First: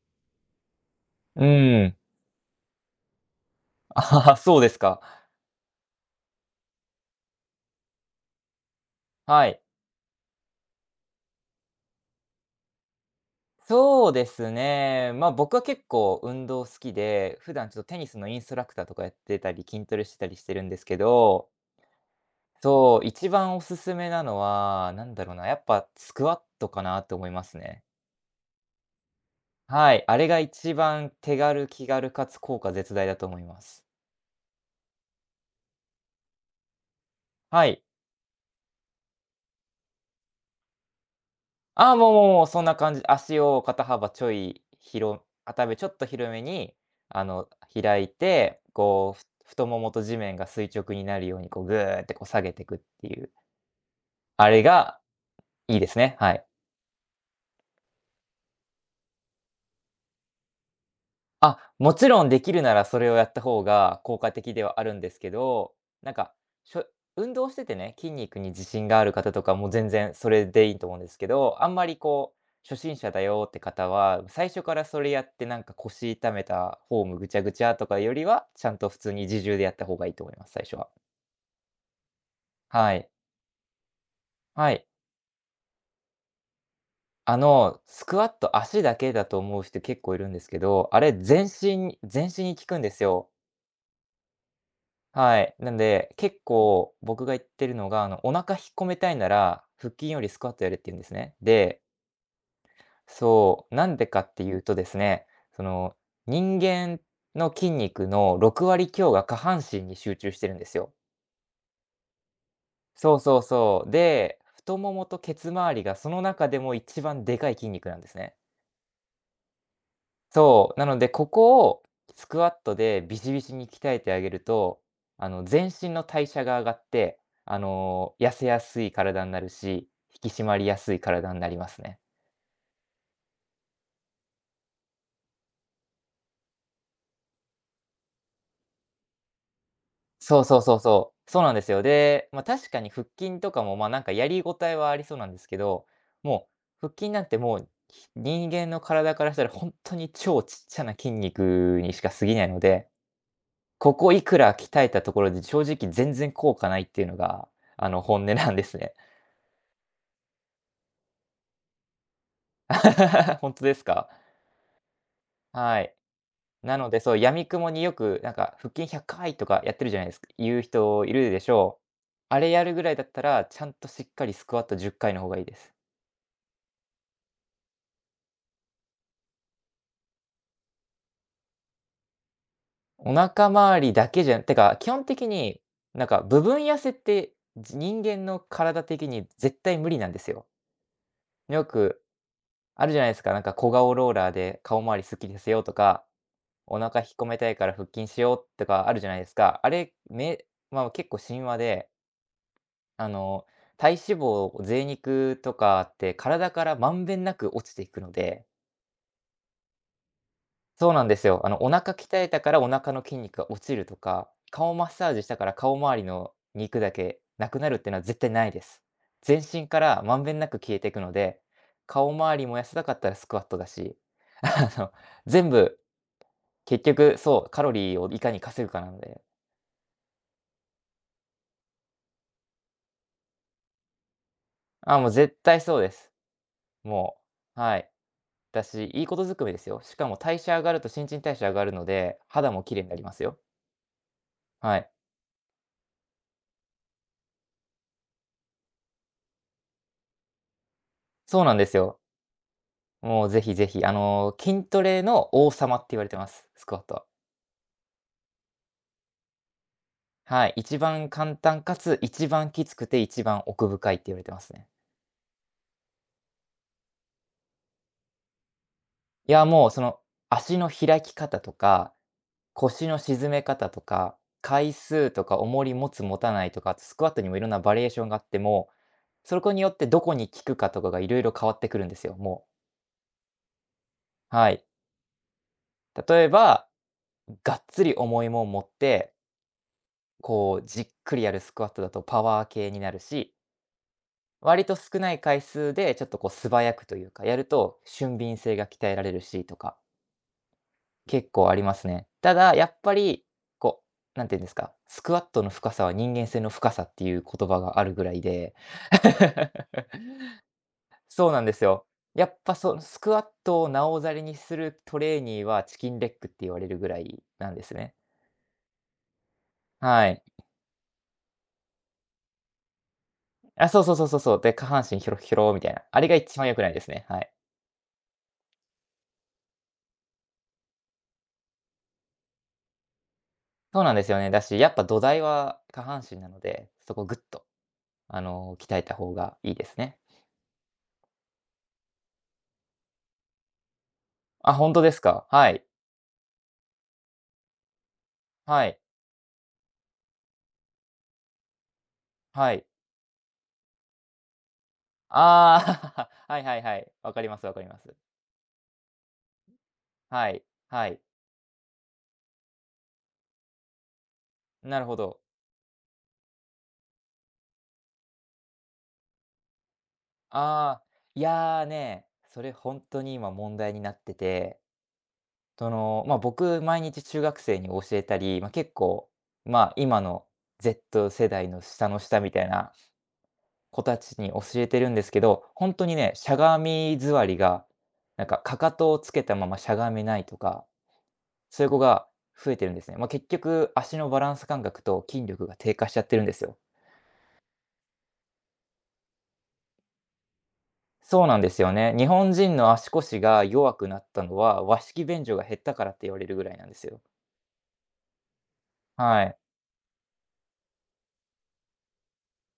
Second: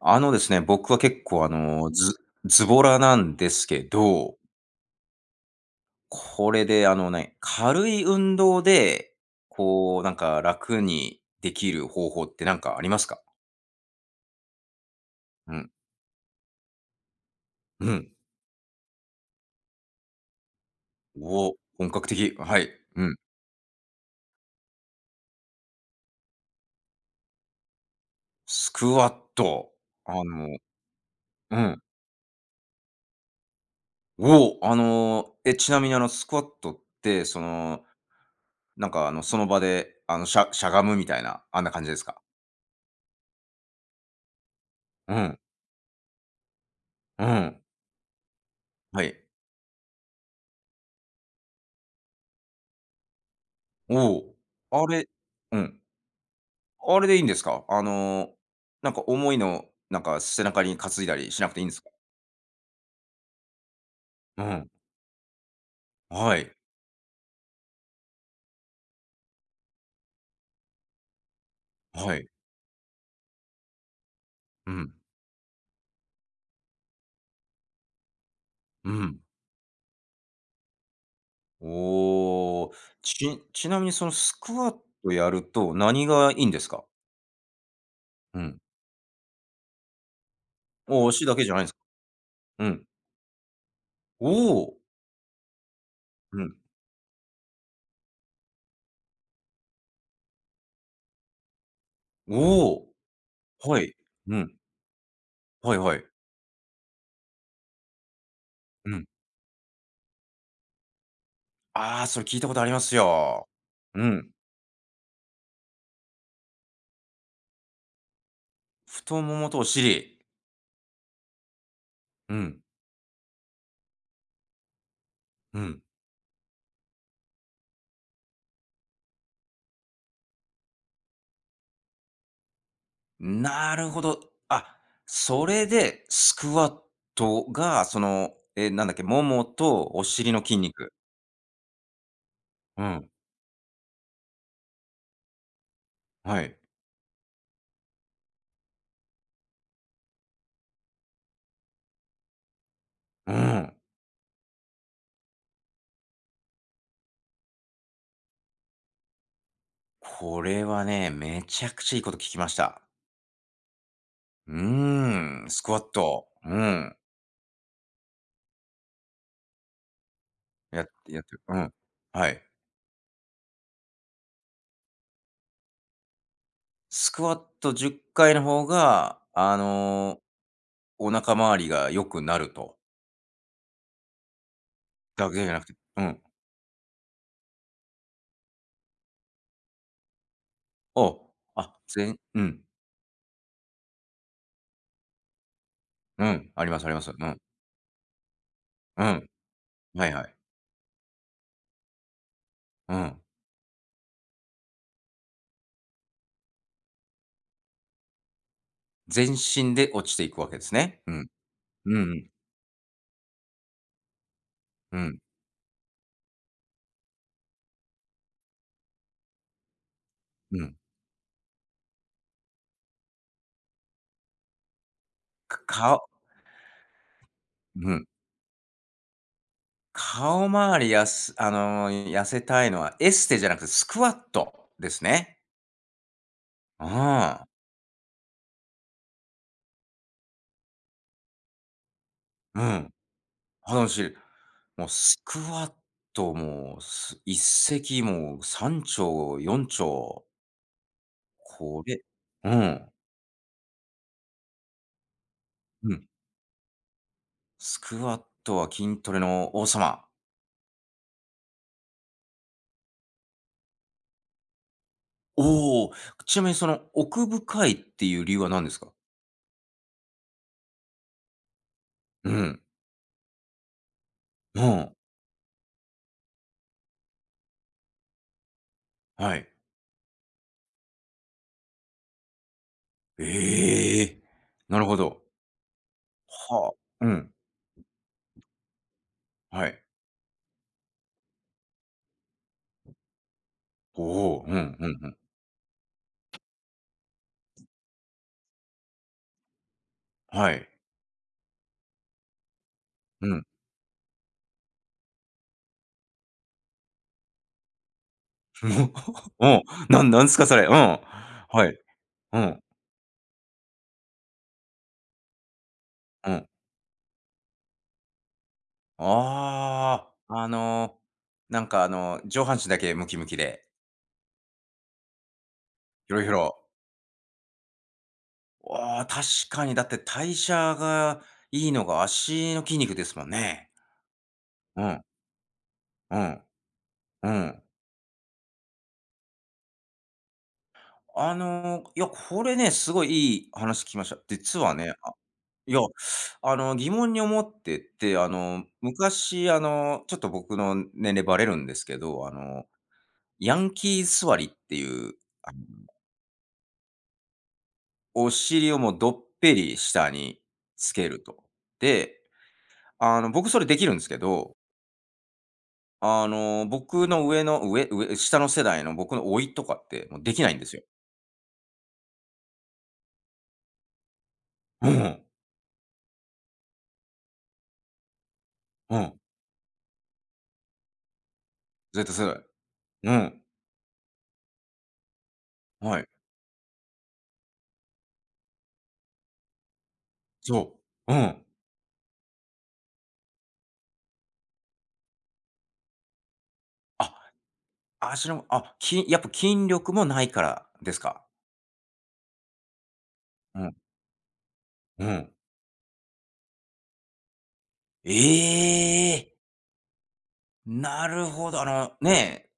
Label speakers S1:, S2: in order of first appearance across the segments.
S1: あのですね、僕は結構
S2: うん。
S1: ズボラなんですけ
S2: あ
S1: ど、
S2: あ、そうですか。
S1: これで軽い運動で、
S2: はい。
S1: こう、なんか楽にできる方法ってなんかありますか？
S2: そうですね。
S1: う
S2: 僕は
S1: ん。
S2: 結構運動好きで、普段ちょっと
S1: う
S2: テニ
S1: ん。
S2: スのインストラクターとかやってたり、筋トレしてたりしてるんですけ
S1: お
S2: ど、
S1: お、本格的。はい。
S2: そ
S1: う
S2: う、
S1: ん。
S2: 一番おすすめなのは、なんだろうな、やっぱスクワットかなと思いますね。
S1: スクワット。
S2: はい、
S1: あ
S2: あれが
S1: の
S2: 一番手
S1: う
S2: 軽、
S1: ん。
S2: 気軽かつ効果絶大だと思います。
S1: おお、ちなみにスクワットって、そ
S2: はい。
S1: の、その場で、しゃがむみたいな、あんな感じ
S2: あ
S1: で
S2: あ、
S1: す
S2: もう
S1: か？
S2: もうもう、そんな感じ。足を
S1: うん、
S2: 肩幅ちょっと広めに、
S1: う
S2: あの、
S1: ん。
S2: 開いて、
S1: は
S2: こ
S1: い。
S2: う、太ももと地面が垂直になるように、こう、ぐーってこう下げてくっていう、
S1: おお、
S2: あれ
S1: あ
S2: が
S1: れう
S2: いい
S1: ん。
S2: ですね。はい。
S1: あれでいいんですか？なんか重いの、なんか背中に担いだりしなくていいんですか？
S2: もちろんできるならそれをやった方が効果
S1: う
S2: 的で
S1: ん。
S2: はあるんですけど、なんか、
S1: はい。
S2: しょ運動しててね、筋肉に自信がある方とかも全然それでいいと思うんですけど、あんまり
S1: はい。
S2: こう、初心者だよって方は、最初
S1: う
S2: から
S1: ん。
S2: それやってなんか腰痛めたフォームぐちゃぐちゃとかよりは、ちゃんと
S1: う
S2: 普通
S1: ん。
S2: に自重でやった方がいいと思います、最初は。
S1: おお。
S2: はい。
S1: ちなみにそのスクワ
S2: は
S1: ッ
S2: い。
S1: トやると何がいいんですか？
S2: あの、スクワッ
S1: う
S2: ト
S1: ん。
S2: 足だけだと思う人結構いるんですけど、あ
S1: お
S2: れ
S1: だけ
S2: 全
S1: じゃないんですか？
S2: 身全身に効
S1: う
S2: くん
S1: ん。
S2: ですよ。
S1: おお。
S2: はい。なんで、結
S1: うん。
S2: 構僕が言ってるのが、あの、お腹引っ込めたいなら、腹筋よりスクワットやれって言うんですね。で、
S1: おお。
S2: そう、
S1: は
S2: な
S1: い。
S2: んでかっ
S1: う
S2: てい
S1: ん。
S2: うとですね、そ
S1: はいは
S2: の、
S1: い。
S2: 人間の筋肉の6割
S1: うん。
S2: 強が下半身に集中してるんですよ。
S1: ああ、それ聞いたことあります
S2: そうそう
S1: よ。
S2: そう。
S1: うん。
S2: で、太ももとケツ周りがその中でも一番でかい筋肉なんですね。
S1: 太ももとお尻。
S2: そう、なので、ここをス
S1: う
S2: クワッ
S1: ん。
S2: トでビシビシに鍛えてあげると、あの、
S1: う
S2: 全
S1: ん。
S2: 身の代謝が上がって、あの、痩せやすい体になるし、引き締まりやすい体になりますね。
S1: なるほど。あ、それでスクワットが、その、なんだっけ、ももとお尻の
S2: そう
S1: 筋
S2: そうそう
S1: 肉。
S2: そう。そうなんですよ。で、まあ、確か
S1: う
S2: に腹
S1: ん。
S2: 筋とかも、まあ、なんかやりごたえはありそうなんですけど、
S1: は
S2: も
S1: い。
S2: う腹筋なんてもう、人間の体からしたら本当に超ちっちゃな筋肉にしか過ぎないので、
S1: うん。
S2: ここいくら鍛えたところで、正直全然効果ないっていうのが、あの、本音なんですね。
S1: これはね、めちゃくちゃいいこと聞きました。
S2: 本当ですか？
S1: うーん、スクワ
S2: は
S1: ッ
S2: い。
S1: ト。う
S2: なの
S1: ん。
S2: で、そう、闇雲によく、なんか、腹筋100回とかやってるじゃないですか言う
S1: やっ
S2: 人
S1: て
S2: い
S1: やっ
S2: る
S1: て
S2: で
S1: る。
S2: し
S1: うん。
S2: ょう。
S1: は
S2: あ
S1: い。
S2: れやるぐらいだったら、ちゃんとしっかりスクワット10回の方がいいです。
S1: スクワット10回の方が、お腹周りが良くなると。
S2: お腹周りだけじゃてか、基本
S1: だ
S2: 的
S1: けじゃな
S2: に、
S1: くて、う
S2: なん
S1: ん。
S2: か、部分痩せって、人間の体的に絶対無理なんですよ。
S1: お、
S2: よ
S1: あ、
S2: く
S1: ぜんうん、
S2: あるじゃないですか、なんか、小顔ローラーで顔周りすっきりさせようとか
S1: うん、あり
S2: お
S1: ますあり
S2: 腹
S1: ま
S2: 引
S1: す。
S2: っ
S1: う
S2: 込
S1: ん、
S2: めたいから腹筋しようとかある
S1: う
S2: じゃないで
S1: ん、
S2: すか。あれ、
S1: はいはい。
S2: まあ、結構神話で、
S1: う
S2: あ
S1: ん。
S2: の、体脂肪、贅肉とかって体からまんべんなく落ちていくので、
S1: 全身で落ちていくわけです
S2: そう
S1: ね。
S2: なん
S1: う
S2: です
S1: ん。
S2: よ。あの、お腹
S1: うんう
S2: 鍛え
S1: ん。
S2: たからお腹の筋肉が落ちるとか、顔マッ
S1: う
S2: サー
S1: ん。
S2: ジしたから顔周りの肉だけなくなるっていうのは絶対ないです。全身からまんべんなく
S1: うん
S2: 消えていくので、顔周りも痩せたかったらスクワットだし、あの、全
S1: か
S2: 部
S1: 顔
S2: 結局そう、カロ
S1: う
S2: リー
S1: ん。
S2: をいかに稼ぐかなので。
S1: 顔周りやす痩せたいのはエステじゃなくてスクワットで
S2: あ、
S1: す
S2: もう
S1: ね。
S2: 絶対そうです。も
S1: ああ、
S2: う、はい。だし、いいことずくめですよ。しかも代謝上がると新陳代謝上がるので、肌
S1: う
S2: も綺麗に
S1: ん。
S2: なりますよ。
S1: 話しい
S2: は
S1: もう
S2: い。
S1: スクワットも、一石もう3鳥4鳥。よんちょう
S2: そうなんです
S1: こ
S2: よ。
S1: れ。うん。
S2: もうぜひぜひ、あの、筋トレの王様って
S1: う
S2: 言わ
S1: ん。
S2: れてます、スクワットは。
S1: スクワットは筋トレの王様。
S2: はい、一番簡単かつ一番きつくて一番奥深いって言われてますね。
S1: おお、ちなみにその奥深いっていう理由は何ですか？
S2: いや、もうその、足の開き方とか
S1: うん。
S2: 腰の沈め方とか、
S1: う
S2: 回
S1: ん。
S2: 数とか重り持つ持たないとか、あとスクワットにもいろんなバリエーションがあって、もう、
S1: は
S2: そ
S1: い。
S2: こによってどこに効くかとかがいろいろ変わってくるんですよ、もう。
S1: ええ、
S2: はい。
S1: なるほど。
S2: 例えば、
S1: はあ、うん、
S2: がっつり重いもん持って、
S1: はい。
S2: こうじっくりやるスクワットだとパワー系になるし、
S1: おお、う
S2: 割
S1: ん
S2: と
S1: うん
S2: 少
S1: う
S2: な
S1: ん。
S2: い回数でちょっとこう素早くというか、やると俊敏性が鍛えられるしとか。
S1: はい。
S2: 結構ありますね。ただ、やっぱり、
S1: うん。
S2: こう、なんていうんですか、スクワットの深さは人間性の深さっていう言葉があるぐらいで。
S1: うん、なんなんすかそれ。うん。は
S2: そうなんです
S1: い。
S2: よ。やっ
S1: う
S2: ぱ
S1: ん、
S2: そのスクワットをなおざりにするトレーニーはチキンレッグっ
S1: う
S2: て
S1: ん。
S2: 言われるぐらいなんですね。は
S1: あ
S2: い。
S1: あ、なんか上半身だけムキムキで、
S2: あ、そうそうそうそうそう。で、下半身ヒョロヒョロみたいな。あれ
S1: ひ
S2: が
S1: ょろひょ
S2: 一番良
S1: ろ。
S2: くないですね。はい。
S1: わあ、確かにだって代謝がいいのが足の筋肉ですもんね。
S2: そうなんですよね。だし、やっ
S1: う
S2: ぱ土
S1: ん、
S2: 台は下半
S1: う
S2: 身なの
S1: ん、
S2: で、そこをぐっ
S1: う
S2: と、
S1: ん。
S2: あの、鍛えた方がいいですね。
S1: いや、これね、すごいいい話聞きました。
S2: あ、
S1: 実
S2: 本
S1: は
S2: 当で
S1: ね、
S2: すか？はい。
S1: いや、疑問に思ってて、
S2: はい。
S1: 昔、ちょっと僕の年齢バレるんですけど、
S2: はい。
S1: ヤンキー座りっていう、あの、
S2: ああ、はいはいはい。わかりますわかります。
S1: お尻をもうどっぺり下
S2: は
S1: に
S2: い、は
S1: つ
S2: い。
S1: けると。で、僕それできるんですけど、
S2: なるほど。
S1: 僕の上下の世代の僕の甥いとかってもうできないんです
S2: あ
S1: よ。
S2: あ、いやーね、それ本当に今問題になってて、
S1: うん、
S2: その、ま、僕毎日中学生に教えたり、ま、結
S1: う
S2: 構、
S1: ん、
S2: ま、今の Z 世代の下の
S1: Z
S2: 下
S1: 世
S2: みた
S1: 代。
S2: いな
S1: うん、
S2: 子たちに教えてるんですけど、本当に
S1: はい、
S2: ね、しゃがみ座りが、なんか、かかとをつけたまましゃがめないとか、
S1: そう、うん。
S2: そういう子が増えてるんですね。ま、結局、足のバランス感覚と筋力が低下しちゃってるんですよ。
S1: あ、足のあ、きやっぱ筋力もないからですか？
S2: そうなんですよね。日本人の足腰が
S1: うん。
S2: 弱くなったのは、和
S1: う
S2: 式便
S1: ん。
S2: 所が減ったからって言われるぐらいなんですよ。
S1: え
S2: は
S1: え、
S2: い。
S1: なるほど。え、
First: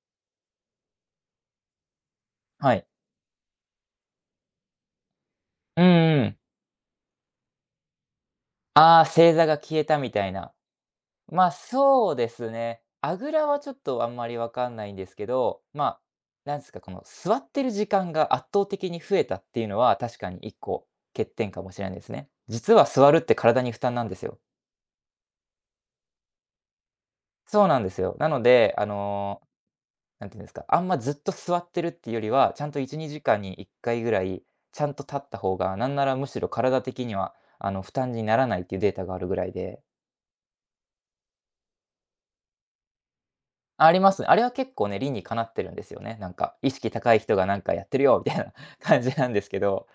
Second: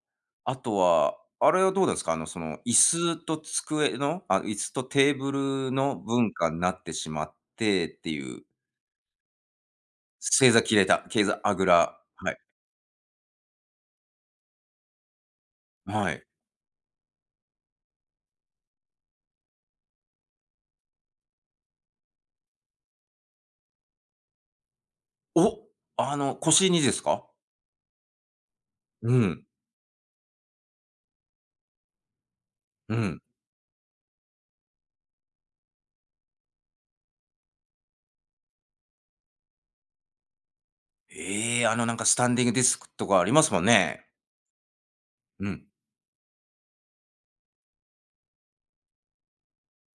S1: あとは、あれはどうですか？その、
S2: はい。
S1: 椅子とテーブル
S2: うん
S1: の
S2: う
S1: 文
S2: ん。
S1: 化になってしまってっていう、
S2: ああ、正座が消えたみたい
S1: 正
S2: な。
S1: 座切れたけいざ
S2: まあ、
S1: あぐら、
S2: そうで
S1: はい、
S2: すね。あぐらはちょっとあんまりわかんないんですけど、まあ、
S1: はい。
S2: なんですか、この座ってる時間が圧倒的に増えたっていうのは、確かに1個欠点かもしれないですね。実は座るって体に負担なんですよ。
S1: お、腰にですか？
S2: そうなんですよ。なので、
S1: うん、
S2: なんていうんですか、あんまずっと座ってるっていうよりは、ちゃんと
S1: う
S2: 1、
S1: ん。
S2: 2時間に1回ぐらい、ちゃんと立った方が、なんならむしろ体的には、あの、負担にならないっていうデータがあるぐらいで。
S1: ええ、なんかスタンディングディスクとかありますもん
S2: あり
S1: ね。
S2: ますね。あれは結構ね、理にかな
S1: う
S2: って
S1: ん。
S2: るんですよね。なんか、意識高い人がなんかやってるよみたいな 感じなんですけど。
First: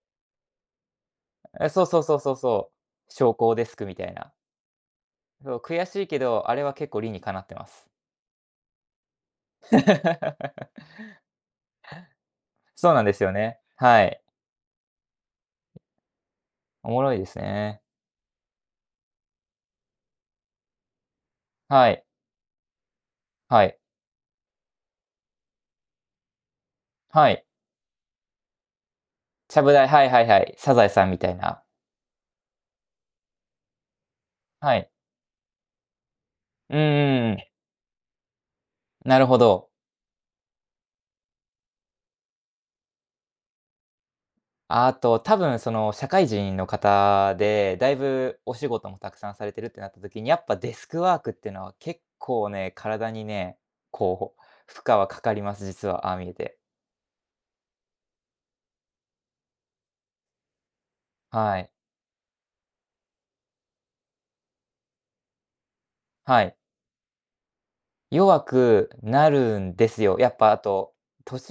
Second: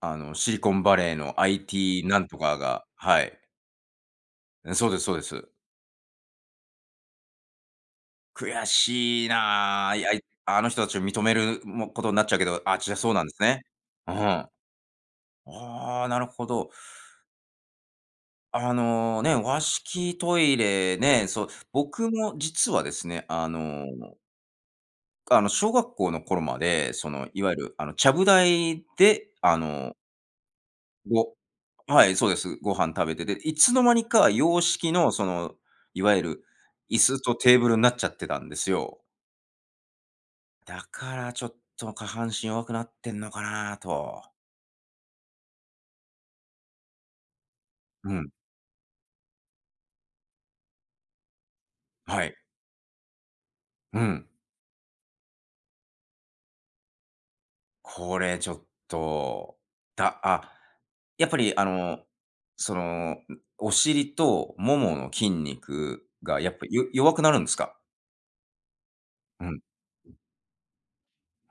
S1: シリコンバレーの
S2: え、そうそう
S1: IT
S2: そ
S1: な
S2: う
S1: ん
S2: そう
S1: とか
S2: そ
S1: が、
S2: う。
S1: は
S2: 昇
S1: い。
S2: 降デスクみたいな。
S1: そうですそうです。
S2: そう、悔しいけど、あれは結構理にかなってます。
S1: 悔しい な、あの人たちを認めるもことになっちゃうけど、あ、じ
S2: そ
S1: ゃ
S2: う
S1: あ、
S2: なん
S1: そ
S2: で
S1: うな
S2: す
S1: んで
S2: よ
S1: す
S2: ね。
S1: ね。
S2: は
S1: う
S2: い。
S1: ん。ああ、なるほど。
S2: おもろいですね。
S1: 和式トイレね、そう、
S2: はい、
S1: 僕も実はですね、
S2: はい、
S1: 小学校の頃まで、その、
S2: は
S1: い
S2: い。
S1: わゆる、ちゃぶ台で、
S2: ちゃぶ台、はいはいはい、サザエさんみた
S1: ご
S2: いな。
S1: はい、そうです。ご飯食べてて、いつの間にか洋
S2: はい。
S1: 式の、その、いわゆる
S2: うん
S1: 椅子
S2: うん
S1: と
S2: う
S1: テ
S2: ん。
S1: ーブルになっちゃってたんですよ。
S2: なるほど。
S1: だからちょっと下半身弱くなってんのかなと。
S2: あと、多分その社会人の方で、だい
S1: うん。
S2: ぶお仕事もたくさんされてるってなった時に、やっぱデスクワークってのは結
S1: はい。
S2: 構ね、体にね、
S1: うん。
S2: こう、負荷はかかります、実は、ああ見えて。
S1: これちょっと、だ、あ、やっぱり
S2: はい。
S1: その、お尻とももの筋肉が
S2: は
S1: やっ
S2: い。
S1: ぱよ弱くなるんですか？
S2: 弱くな
S1: うん、
S2: るんですよ。やっぱあと、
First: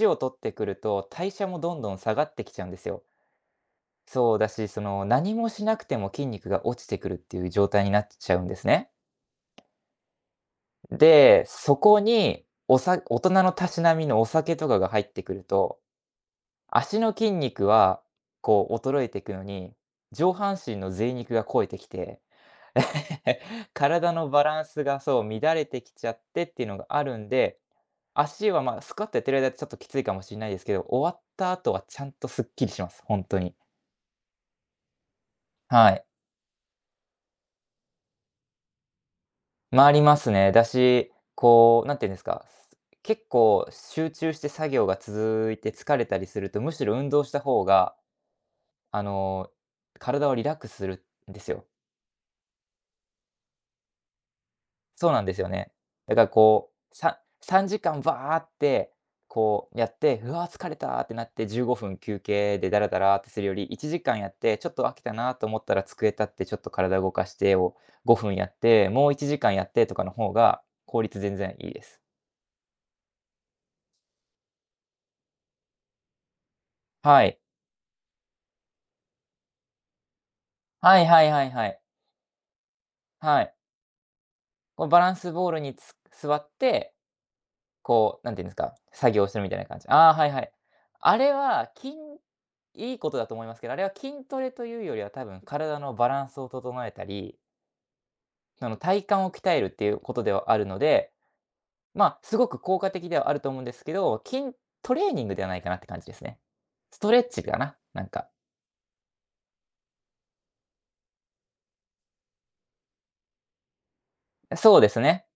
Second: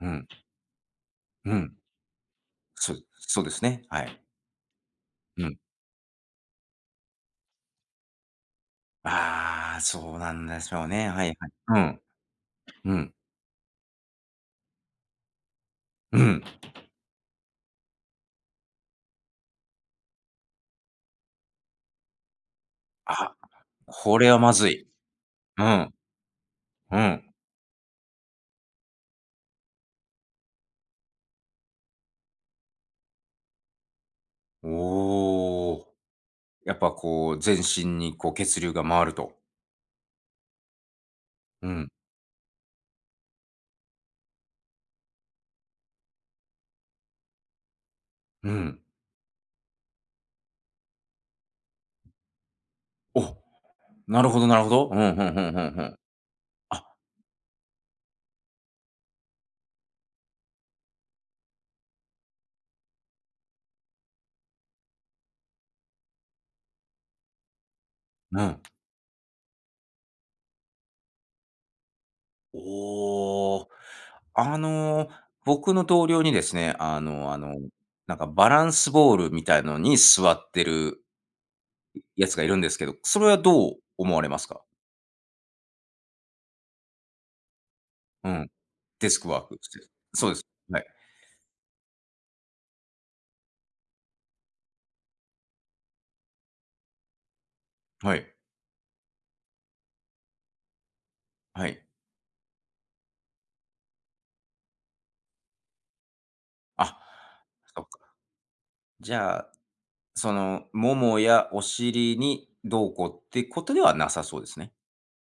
S1: う
S2: を
S1: ん、
S2: 取ってくると、代謝
S1: う
S2: も
S1: ん。
S2: どんどん下がってきちゃうんです
S1: そ
S2: よ。
S1: うそうですね、はい。
S2: そうだし、その何
S1: う
S2: も
S1: ん。
S2: しなくても筋肉が落ちてくるっていう状態になっちゃうんですね。
S1: ああ、そうなんでしょうね。はい
S2: で、
S1: はい。
S2: そ
S1: う
S2: こ
S1: ん、
S2: に、
S1: うん、
S2: 大人のたしなみのお酒とかが入ってくると、
S1: うん。
S2: 足の筋肉は、こう衰えてくのに、上半身の贅肉が肥えてきて、
S1: あ、
S2: 体
S1: こ
S2: の
S1: れは
S2: バ
S1: ま
S2: ラン
S1: ず
S2: ス
S1: い。
S2: がそう、乱
S1: う
S2: れてき
S1: ん、
S2: ちゃってっていうのが
S1: う
S2: ある
S1: ん。
S2: んで、足は、ま、スクワットやってる間ちょっときついかもしれないですけど、終わった後はちゃんとすっきりします、本当に。
S1: お
S2: は
S1: お。
S2: い。
S1: やっぱこう、全身にこう血流が回ると。
S2: 回ありますね。だし、
S1: う
S2: こう、
S1: ん、
S2: なんて言うんですか、結構集中して作業が続いて疲れたりすると、むしろ運動した方が、
S1: うん。
S2: あの、体をリラックスするんですよ。
S1: お、なるほどなるほど。う
S2: そう
S1: ん、
S2: な
S1: ふ
S2: ん
S1: ん
S2: です
S1: ふ
S2: よ
S1: んふ
S2: ね。
S1: んふん。
S2: だからこ
S1: あ、
S2: う、3時間バーって、こうやって、「うわ、疲れた」ってなって15分休憩でダラダラってするより、1時間やって、ちょっと飽きたなと思ったら机立ってちょっと体動かしてを5分
S1: う
S2: やっ
S1: ん。
S2: て、もう1時間やってとかの方が効率全然いいです。
S1: おお。あの、僕の同僚にですね、
S2: はい。
S1: なんかバランスボールみたいのに座って
S2: は
S1: る
S2: いはいはいはい。
S1: やつがいるんですけど、それは
S2: はい。
S1: どう思われますか？
S2: こうバランスボールに座って、こう、
S1: う
S2: なんていうん
S1: ん、
S2: ですか、
S1: デ
S2: 作
S1: ス
S2: 業
S1: ク
S2: す
S1: ワ
S2: る
S1: ー
S2: みた
S1: ク
S2: いな
S1: し
S2: 感
S1: て。
S2: じ。ああ、は
S1: そう
S2: い
S1: で
S2: は
S1: す。
S2: い。
S1: はい。
S2: あれは、いいことだと思いますけど、あれは筋トレというよりは多分体のバランスを整えたり、
S1: はい。
S2: その体幹を鍛えるっていうことではあるので、
S1: はい。
S2: まあ、すごく効果的ではあると思うんですけど、筋トレーニングではないかなって感じですね。
S1: あ、
S2: ストレッチかな、
S1: そっ
S2: なん
S1: か。
S2: か。
S1: じゃあ、その、ももやお尻にどうこうってことではなさそうですね。
S2: そうですね。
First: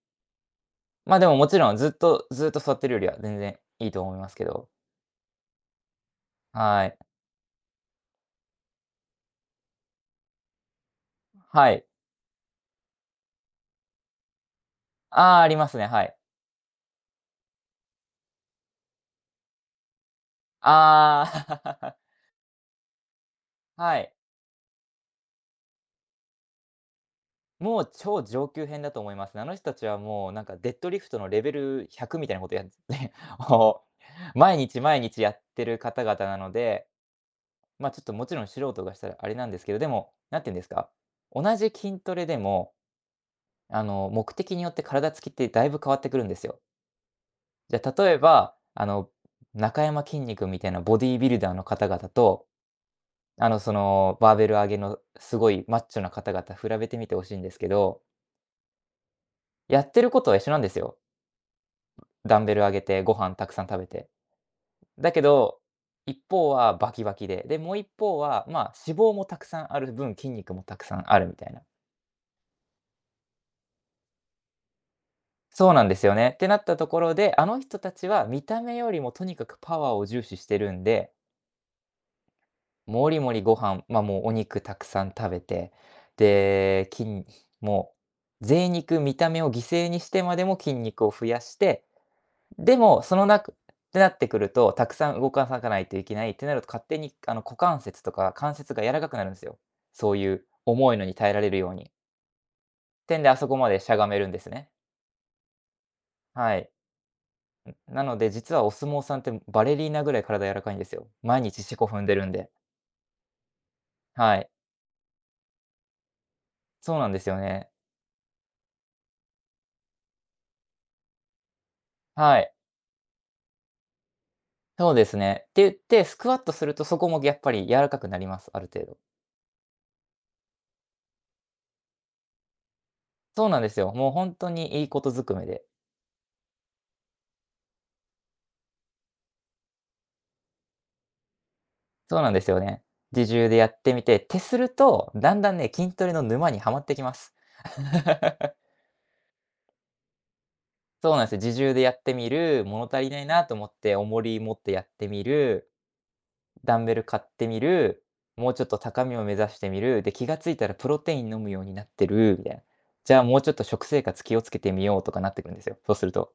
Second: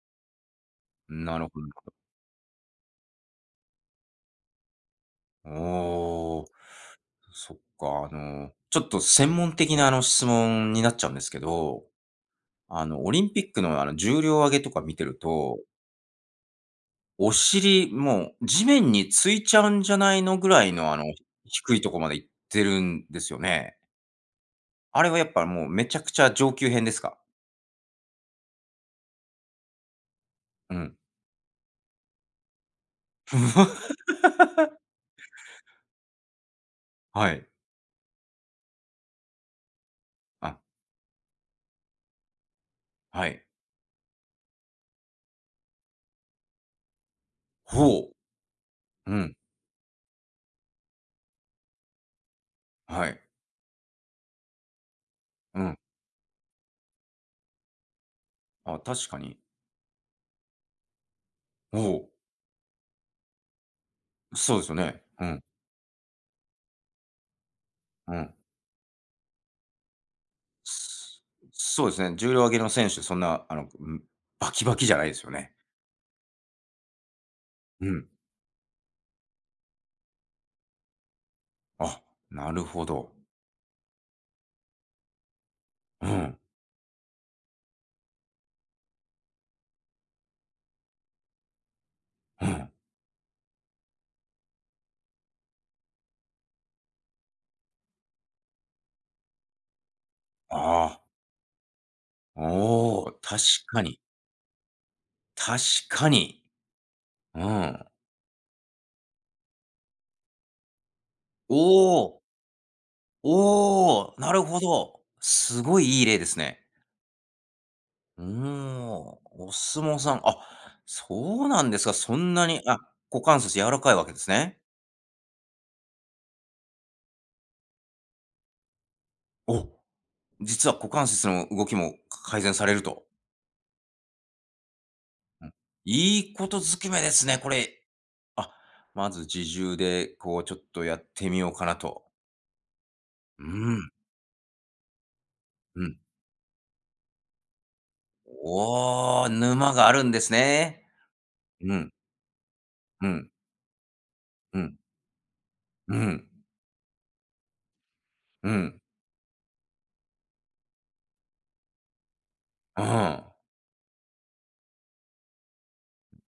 S2: まあ、でも
S1: なる
S2: もち
S1: ほど。
S2: ろんずっと座ってるよりは全然いいと思いますけど。
S1: おお、
S2: はい。
S1: そっか、ちょっと専門的な質問になっちゃうんですけ
S2: は
S1: ど、
S2: い。
S1: オリンピックの重量挙げとか見てる
S2: ああ、あり
S1: と、
S2: ますね、はい。
S1: お尻、もう地面についちゃうんじゃないのぐらいの
S2: あ
S1: 低いと
S2: あ、
S1: こまで行ってるんですよ ね。
S2: はい。
S1: あれはやっぱもうめちゃくちゃ上級編ですか？
S2: もう超上級編だと思いますね。あの人たちはもうなんかデ
S1: う
S2: ッド
S1: ん。
S2: リフトのレベル100みたいなことやって、も う毎日毎日やってる方々なので、
S1: はい。
S2: ま、ちょっともちろん素人がしたらあれなんですけど、でも、なんて言
S1: あ、
S2: うんですか、同じ筋トレでも、
S1: はい。
S2: 目的によって体つきってだいぶ変わってくるんですよ。じゃあ、
S1: ほ
S2: 例えば、
S1: う。うん、
S2: 中山筋肉みたいなボディービルダーの方々と
S1: はい。
S2: バーベル上げのすご
S1: う
S2: い
S1: ん。
S2: マッチョな方々比べてみてほしいんですけど、
S1: あ、確かに。
S2: やってることは一緒なんですよ。
S1: ほ
S2: ダンベル上げて、ご飯たくさん食べて。
S1: う、そうですよね。
S2: だけ
S1: うん、
S2: ど、一方はバキバキで、で、もう一
S1: う
S2: 方
S1: ん。
S2: は、まあ、脂肪もたくさんある分、筋肉もたくさんあ
S1: す
S2: るみたいな。
S1: そうですね、重量挙げの選手、そんな、うん、バキバキじゃないですよね。
S2: そうなんですよね。ってなったところで、あの人
S1: う
S2: た
S1: ん。
S2: ちは見た目よりもとにかくパワーを重視してるんで、
S1: あ、なるほ
S2: も
S1: ど。
S2: りもりご飯、ま、あもうお肉たくさん食べて、
S1: うん、
S2: で、筋もう、贅肉、見た目を犠牲にしてまでも筋肉を増やして、
S1: うん。
S2: でも、そのなくってなってくると、たくさん動かさかないといけないってなると、勝手に股関節とか関節が柔らかくなるんですよ。そういう
S1: あ
S2: 重い
S1: あ、
S2: のに耐えられるように。
S1: おお、
S2: てんで、あ
S1: 確
S2: そこまで
S1: か
S2: しゃ
S1: に。
S2: がめるんですね。
S1: 確かに。
S2: はい。
S1: うん。
S2: なので、実はお相撲さんってバレリーナぐらい体柔らかいんですよ。毎
S1: お
S2: 日四股踏んで
S1: お、
S2: るんで。
S1: おお、な
S2: は
S1: る
S2: い。
S1: ほど。すごいいい例ですね。
S2: そうなんですよね。
S1: うーん、お相撲さん、あ、そうなんですか、そん
S2: は
S1: な
S2: い。
S1: に、あ、股関節柔らかいわけですね。
S2: そうですね。って言って、スクワットするとそこもやっぱり柔らかくなります、ある程度。
S1: お、実は股関節の動きも改善されると。
S2: そうなんですよ。もうほんとにいいことずく
S1: う
S2: め
S1: ん。
S2: で。
S1: いいことずきめですね、これ。あ、まず自重で、こう、ちょっとやってみようかなと。
S2: そうなんですよね。自
S1: う
S2: 重でやっ
S1: ん、
S2: てみて、ってすると、だんだんね、
S1: う
S2: 筋
S1: ん。
S2: トレの沼にはまってきます。
S1: おお、沼があるんですね。
S2: そうなんですよ。自
S1: う
S2: 重でや
S1: ん、
S2: ってみる、物足
S1: う
S2: りない
S1: ん、
S2: なと思って重り持
S1: う
S2: って
S1: ん、
S2: やってみる、
S1: うん、
S2: ダンベル買ってみる、も
S1: う
S2: うちょっと
S1: ん、
S2: 高みを目指してみる、で、気がついたらプロテイン飲むようになってるみたいな。
S1: う
S2: じゃ
S1: ん。
S2: あもうちょっと食生活気をつけてみようとかなってくるんですよ、そうすると。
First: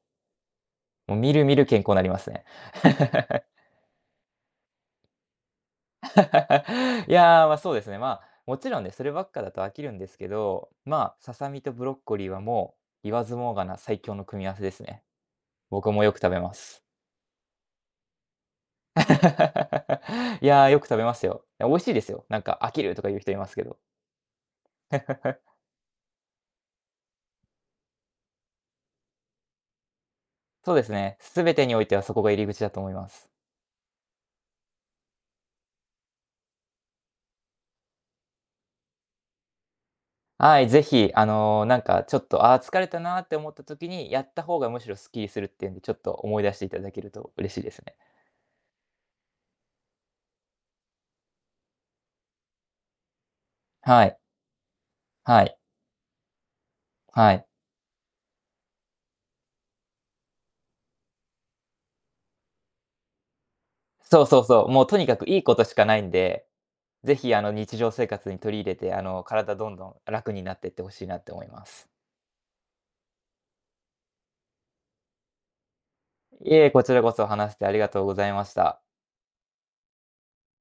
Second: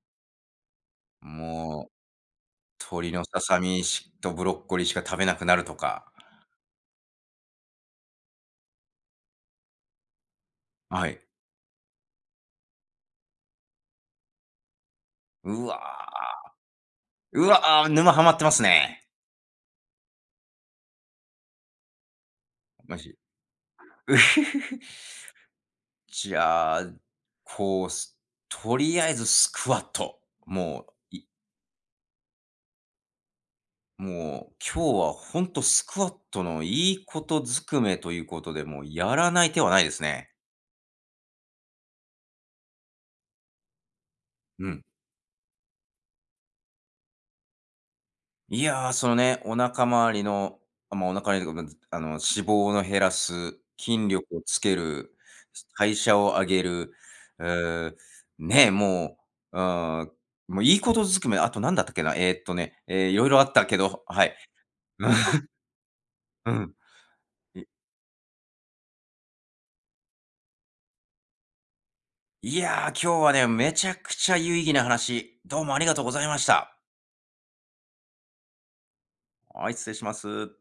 S2: もうみるみる健
S1: も
S2: 康
S1: う、
S2: になりますね。
S1: 鶏のささみとブロッコリーしか食べなくなるとか。
S2: いやー、ま、あそうですね、まあ、もちろんね、そればっかだと飽きるんですけど、ま
S1: は
S2: あ、
S1: い。
S2: ささみとブロッコリーはもう、言わずもがな最強の組み合わせですね。
S1: うわ
S2: 僕もよく食べます。
S1: うわー、沼ハマってますね。
S2: いやー、よく食べますよ。美味しいですよ。なんか飽きる
S1: マ
S2: とか
S1: ジ。
S2: 言う人いますけど。
S1: うふふじゃあ、こう、とりあえずスクワット。
S2: そうで
S1: も
S2: す
S1: う、
S2: ね、
S1: い
S2: すべてにおいてはそこが入り口だと思います。
S1: もう、今日はほんとスクワットのいいことずくめということで、もうやらない手はないですね。
S2: はい、ぜひ、なんかちょっと、あー疲れたなーって思った時に、やった方
S1: う
S2: がむ
S1: ん。
S2: しろスッキリするっていうんで、ちょっと思い出していただけると嬉しいですね。
S1: いや、そのね、お腹周りとか、まず、脂肪の減らす、筋
S2: はい、
S1: 力をつける、
S2: はい。
S1: 代謝を上げる、
S2: は
S1: う
S2: い。
S1: ーね、もう、うーん、もういいことずくめ、あと何だったっけな、色々あったけど、
S2: そ
S1: は
S2: う
S1: い。
S2: そうそう。もうとにかくいい ことしかないんで、
S1: うん。
S2: ぜひあの
S1: い
S2: 日常生活に取り入れて、あの体どんどん楽になっていってほしいなって思います。
S1: いや、今日はね、めちゃくちゃ有意義な話、どうもありがとうございまし
S2: いえ、
S1: た。
S2: こちらこそ話してありがとうございました。
S1: はい、失礼します。